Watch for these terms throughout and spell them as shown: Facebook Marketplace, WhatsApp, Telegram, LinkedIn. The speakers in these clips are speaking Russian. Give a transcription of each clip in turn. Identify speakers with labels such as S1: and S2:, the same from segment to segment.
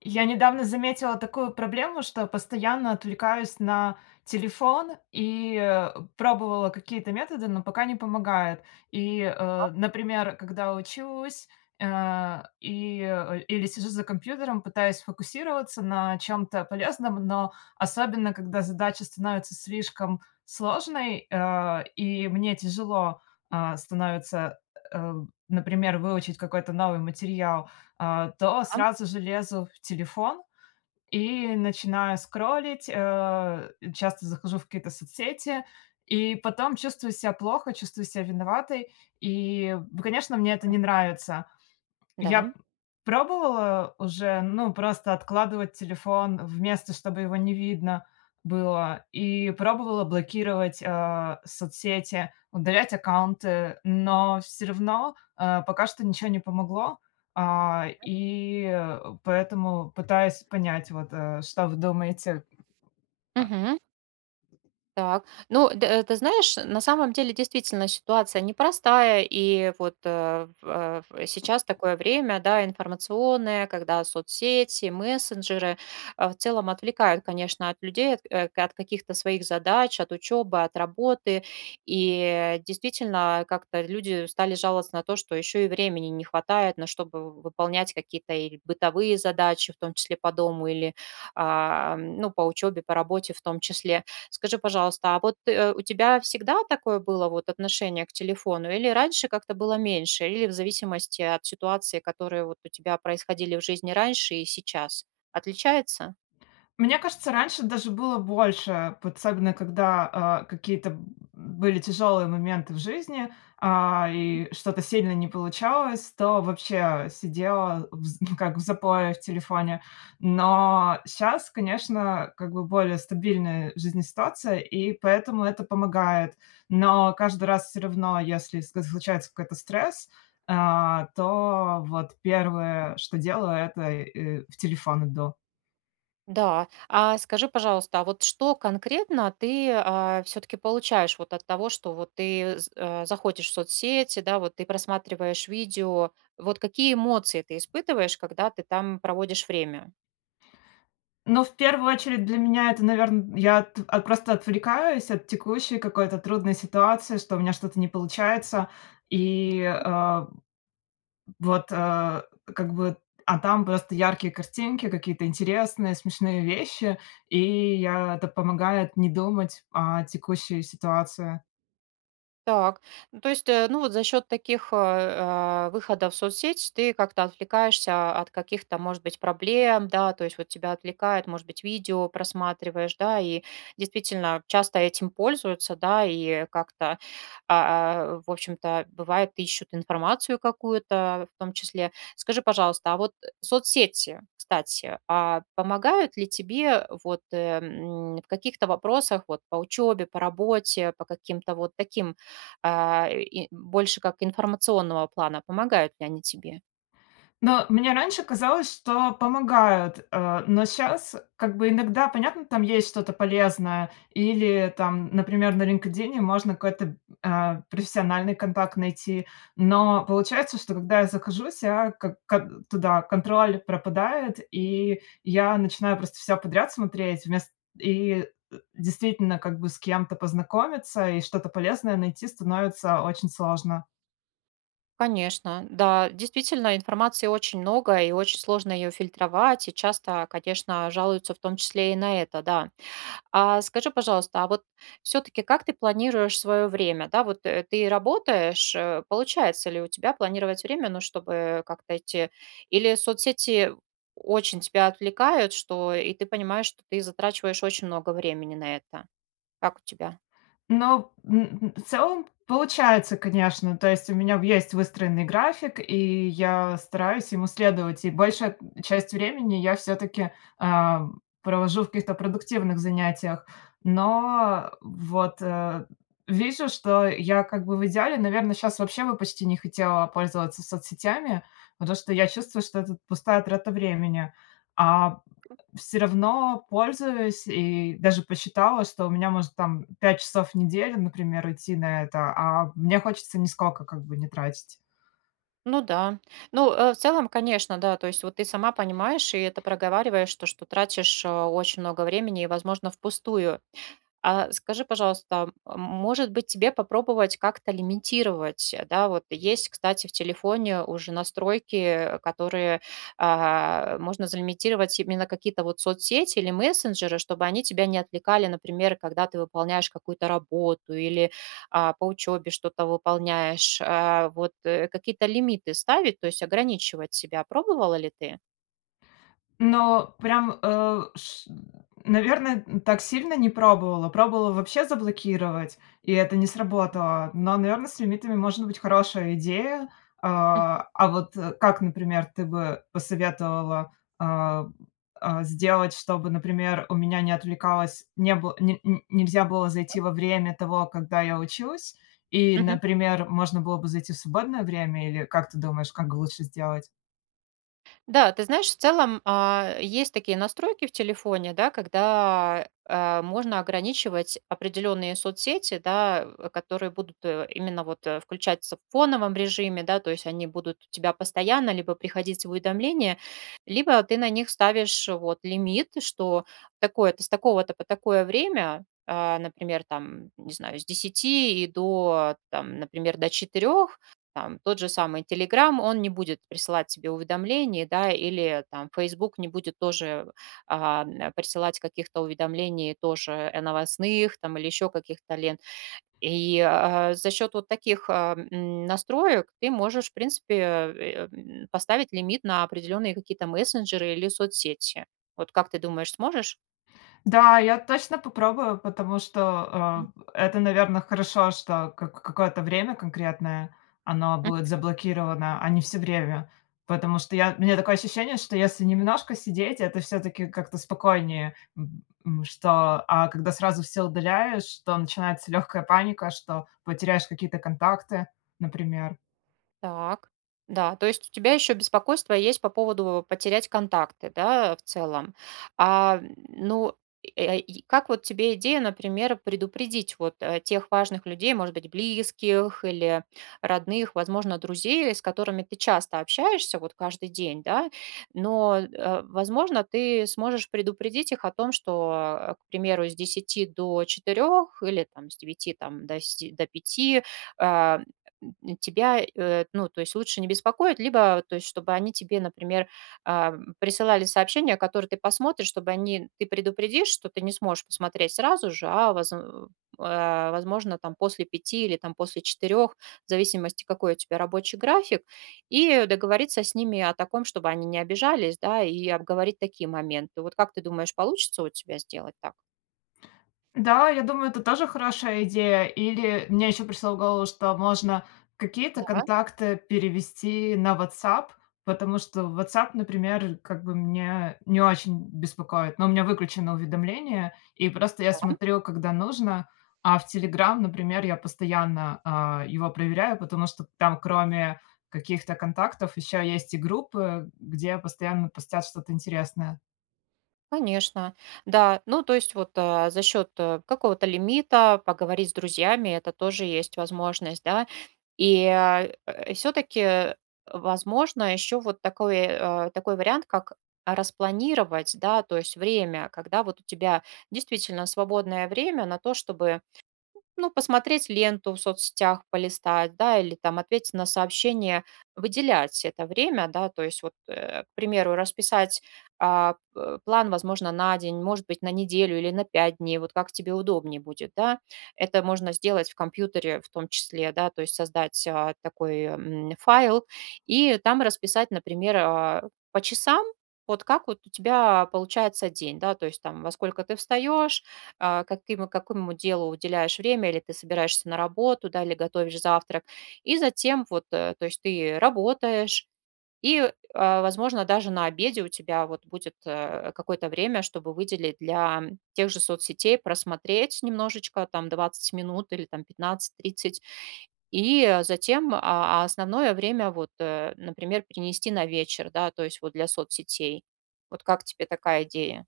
S1: Я недавно заметила такую проблему, что постоянно отвлекаюсь на телефон пробовала какие-то методы, но пока не помогает. Например, когда учусь или сижу за компьютером, пытаюсь фокусироваться на чем-то полезном, но особенно когда задача становится слишком сложной, и мне тяжело становится, э, например, выучить какой-то новый материал, то
S2: Да,
S1: сразу же лезу в телефон и начинаю скроллить, часто захожу в какие-то соцсети, и потом чувствую себя плохо, чувствую себя виноватой. И, конечно, мне это не нравится. Я
S2: да.
S1: пробовала уже, ну, просто откладывать телефон в место, чтобы его не видно было, и пробовала блокировать, соцсети, удалять аккаунты, но все равно, пока что ничего не помогло. Поэтому пытаюсь понять, вот, что вы думаете.
S2: Мгм. Так. Ну, ты знаешь, на самом деле действительно ситуация непростая. И вот, в сейчас такое время, да, информационное, когда соцсети, мессенджеры, в целом отвлекают, конечно, от людей, от, от каких-то своих задач, от учебы, от работы. И действительно, как-то люди стали жаловаться на то, что еще и времени не хватает, на чтобы выполнять какие-то или бытовые задачи, в том числе по дому, или, ну, по учебе, по работе в том числе. Скажи, пожалуйста, а вот, у тебя всегда такое было вот отношение к телефону, или раньше как-то было меньше, или в зависимости от ситуации, которые вот у тебя происходили в жизни раньше и сейчас? Отличается?
S1: Мне кажется, раньше даже было больше, вот особенно когда, а, какие-то б были тяжелые моменты в жизни, и что-то сильно не получалось, то вообще сидела в з ну, как в запое в телефоне. Но сейчас, конечно, как бы более стабильная жизненная ситуация, и поэтому это помогает. Но каждый раз все равно, если ск случается какой-то стресс, то вот первое, что делаю, это, в телефон иду.
S2: Да. А скажи, пожалуйста, а вот что конкретно ты все таки получаешь вот от того, что вот ты заходишь в соцсети, да, вот ты просматриваешь видео? Вот какие эмоции ты испытываешь, когда ты там проводишь время?
S1: Но в первую очередь для меня это, наверное, я от от просто отвлекаюсь от текущей какой-то трудной ситуации, что у меня что-то не получается. И, а, вот, а, как бы, там просто яркие картинки, какие-то интересные, смешные вещи, я это помогает не думать о текущей ситуации.
S2: Так, ну, то есть, ну, вот за счет таких выходов в соцсеть ты как-то отвлекаешься от каких-то, может быть, проблем, да, то есть вот тебя отвлекает, может быть, видео просматриваешь, да, и действительно часто этим пользуются, да, и как-то, в общем-то, бывает, ищут информацию какую-то в том числе. Скажи, пожалуйста, а вот соцсети, кстати, а помогают ли тебе вот в каких-то вопросах, вот по учебе, по работе, по каким-то вот таким и больше как информационного плана. Помогают ли они тебе?
S1: Но мне раньше казалось, что помогают, но сейчас как бы иногда, понятно, там есть что-то полезное или там, например, на "Линкедине" можно какой-то, профессиональный контакт найти, но получается, что когда я захожусь, я как туда контроль пропадает, и я начинаю просто всё подряд смотреть вместо и, Действительно, как бы с кем-то познакомиться и что-то полезное найти становится очень сложно.
S2: Конечно, да, действительно, информации очень много, и очень сложно ее фильтровать, и часто, конечно, жалуются в том числе и на это, да. А скажи, пожалуйста, а вот все-таки как ты планируешь свое время, да, вот ты работаешь, получается ли у тебя планировать время, ну, чтобы как-то идти, или соцсети очень тебя отвлекают, что и ты понимаешь, что ты затрачиваешь очень много времени на это. Как у тебя?
S1: Ну, м, в целом получается, конечно. То есть у меня есть выстроенный график, и я стараюсь ему следовать. И большая часть времени я все-таки провожу в каких-то продуктивных занятиях. Но вижу, что я как бы в идеале, наверное, сейчас вообще бы почти не хотела пользоваться соцсетями, потому что я чувствую, что это пустая трата времени. А все равно пользуюсь и даже посчитала, что у меня может там 5 часов в неделю, например, идти на это, а мне хочется нисколько как бы не тратить.
S2: Ну да. Ну, в целом, конечно, да. То есть вот ты сама понимаешь и это проговариваешь, то, что тратишь очень много времени и, возможно, впустую. А скажи, пожалуйста, может быть, тебе попробовать как-то лимитировать, да, вот есть, кстати, в телефоне уже настройки, которые можно залимитировать именно какие-то вот соцсети или мессенджеры, чтобы они тебя не отвлекали, например, когда ты выполняешь какую-то работу или по учебе что-то выполняешь. Какие-то лимиты ставить, то есть ограничивать себя. Пробовала ли ты?
S1: Но прям, э, ш наверное, так сильно не пробовала. Пробовала вообще заблокировать, и это не сработало. Но, наверное, с лимитами может быть хорошая идея. А вот, как, например, ты бы посоветовала, а, сделать, чтобы, например, у меня не отвлекалось, не бы не не нельзя было зайти во время того, когда я учусь, и,
S2: Мгм.
S1: например, можно было бы зайти в свободное время, или как ты думаешь, как лучше сделать?
S2: Да, ты знаешь, в целом, есть такие настройки в телефоне, да, когда, можно ограничивать определенные соцсети, да, которые будут, именно вот, включаться в фоновом режиме, да, то есть они будут у тебя постоянно либо приходить в уведомления, либо ты на них ставишь вот лимит, что такое-то с такого-то по такое время, а, например, там, не знаю, с десяти и до, там, например, до 4, там тот же самый Telegram, он не будет присылать тебе уведомлений, да, или там Facebook не будет тоже, присылать каких-то уведомлений тоже, новостных там или еще каких-то лент. И за счет вот таких, настроек ты можешь, в принципе, поставить лимит на определенные какие-то мессенджеры или соцсети. Вот как ты думаешь, сможешь?
S1: Да, я точно попробую, потому что, это, наверное, хорошо, что как какое-то время конкретное оно будет заблокировано, а не все время. Потому что я у меня такое ощущение, что если немножко сидеть, это все таки как-то спокойнее, что, а когда сразу все удаляешь, то начинается легкая паника, что потеряешь какие-то контакты, например.
S2: Так, да, то есть у тебя еще беспокойство есть по поводу потерять контакты, да, в целом. А, ну, и как вот тебе идея, например, предупредить вот тех важных людей, может быть, близких или родных, возможно, друзей, с которыми ты часто общаешься, вот каждый день, да, но, возможно, ты сможешь предупредить их о том, что, к примеру, с десяти до 4 или там с девяти там, до, до пяти. э, Тебя, ну, то есть лучше не беспокоить, либо, то есть, чтобы они тебе, например, присылали сообщения, которые ты посмотришь, чтобы они, ты предупредишь, что ты не сможешь посмотреть сразу же, возможно, там после пяти или там после четырех, в зависимости, какой у тебя рабочий график, и договориться с ними о таком, чтобы они не обижались, да, и обговорить такие моменты. Вот как ты думаешь, получится у тебя сделать так?
S1: Да, я думаю, это тоже хорошая идея. Или мне еще пришло в голову, что можно какие-то
S2: Да,
S1: контакты перевести на WhatsApp, потому что WhatsApp, например, как бы меня не очень беспокоит, но у меня выключено уведомление, и просто я смотрю, когда нужно. А в Telegram, например, я постоянно его проверяю, потому что там кроме каких-то контактов еще есть и группы, где постоянно постят что-то интересное.
S2: конечно, да. Ну, то есть вот за счет какого-то лимита поговорить с друзьями, это тоже есть возможность, да. И все-таки, возможно, еще вот такой, такой вариант, как распланировать, да, то есть время, когда вот у тебя действительно свободное время на то, чтобы ну, посмотреть ленту в соцсетях, полистать, да, или там ответить на сообщение, выделять это время, да, то есть вот, к примеру, расписать план, возможно, на день, может быть, на неделю или на пять дней, вот как тебе удобнее будет, да. Это можно сделать в компьютере в том числе, да, то есть создать такой файл и там расписать, например, по часам, вот как вот у тебя получается день, да, то есть там во сколько ты встаешь, какому делу уделяешь время, или ты собираешься на работу, да, или готовишь завтрак. И затем вот, то есть ты работаешь, и возможно, даже на обеде у тебя вот будет какое-то время, чтобы выделить для тех же соцсетей, просмотреть немножечко, там 20 минут или там 15-30, и затем основное время вот, например, перенести на вечер, да, то есть вот для соцсетей. Вот как тебе такая идея?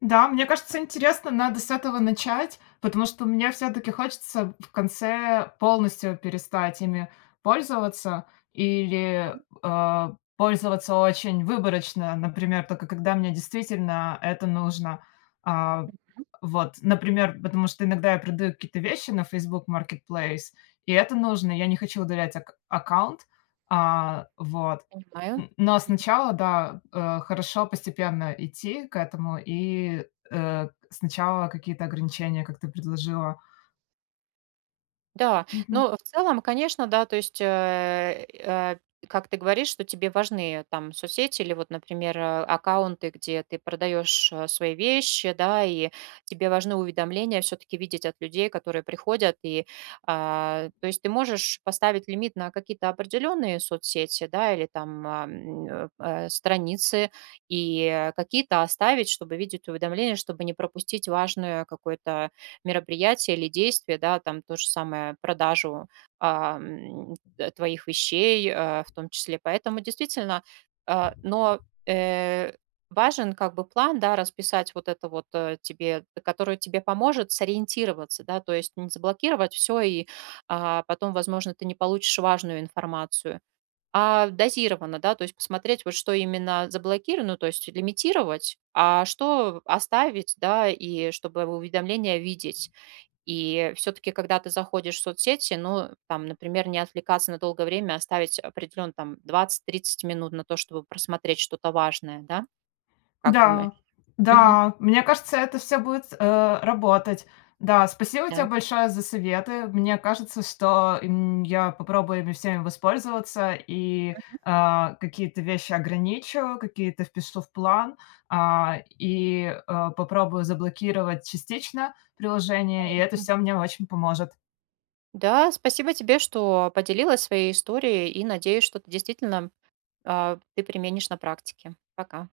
S1: Да, мне кажется, интересно, надо с этого начать, потому что мне все-таки хочется в конце полностью перестать ими пользоваться или пользоваться очень выборочно, например, только когда мне действительно это нужно. А, вот, например, потому что иногда я продаю какие-то вещи на Facebook Marketplace, и это нужно, я не хочу удалять аккаунт, а, вот.
S2: Понимаю.
S1: Н но сначала, да, хорошо постепенно идти к этому и, сначала какие-то ограничения, как ты предложила.
S2: Да, но в целом, конечно, да, то есть, как ты говоришь, что тебе важны там соцсети или вот, например, аккаунты, где ты продаешь свои вещи, да, и тебе важны уведомления все-таки видеть от людей, которые приходят, и то есть ты можешь поставить лимит на какие-то определенные соцсети, да, или там страницы, и какие-то оставить, чтобы видеть уведомления, чтобы не пропустить важную какое-то мероприятие или действие, да, там то же самое продажу, твоих вещей, в том числе. Поэтому действительно, но, э, важен как бы план, да, расписать вот это вот, тебе, который тебе поможет сориентироваться, да, то есть не заблокировать все и потом, возможно, ты не получишь важную информацию, а дозированно, да, то есть посмотреть, вот что именно заблокировано, то есть лимитировать, а что оставить, да, и чтобы уведомления видеть. И все-таки, когда ты заходишь в соцсети, ну, там, например, не отвлекаться на долгое время, а оставить определенно там 20-30 минут на то, чтобы просмотреть что-то важное, да? Как думаешь?
S1: Да,
S2: Мгм.
S1: да, мне кажется, это все будет, работать. Да, спасибо тебе
S2: Да.
S1: большое за советы. Мне кажется, что, я попробую ими всеми воспользоваться и, какие-то вещи ограничу, какие-то впишу в план, попробую заблокировать частично приложение, и это
S2: Мгм.
S1: все мне очень поможет.
S2: Да, спасибо тебе, что поделилась своей историей, и надеюсь, что ты действительно, ты применишь на практике. Пока.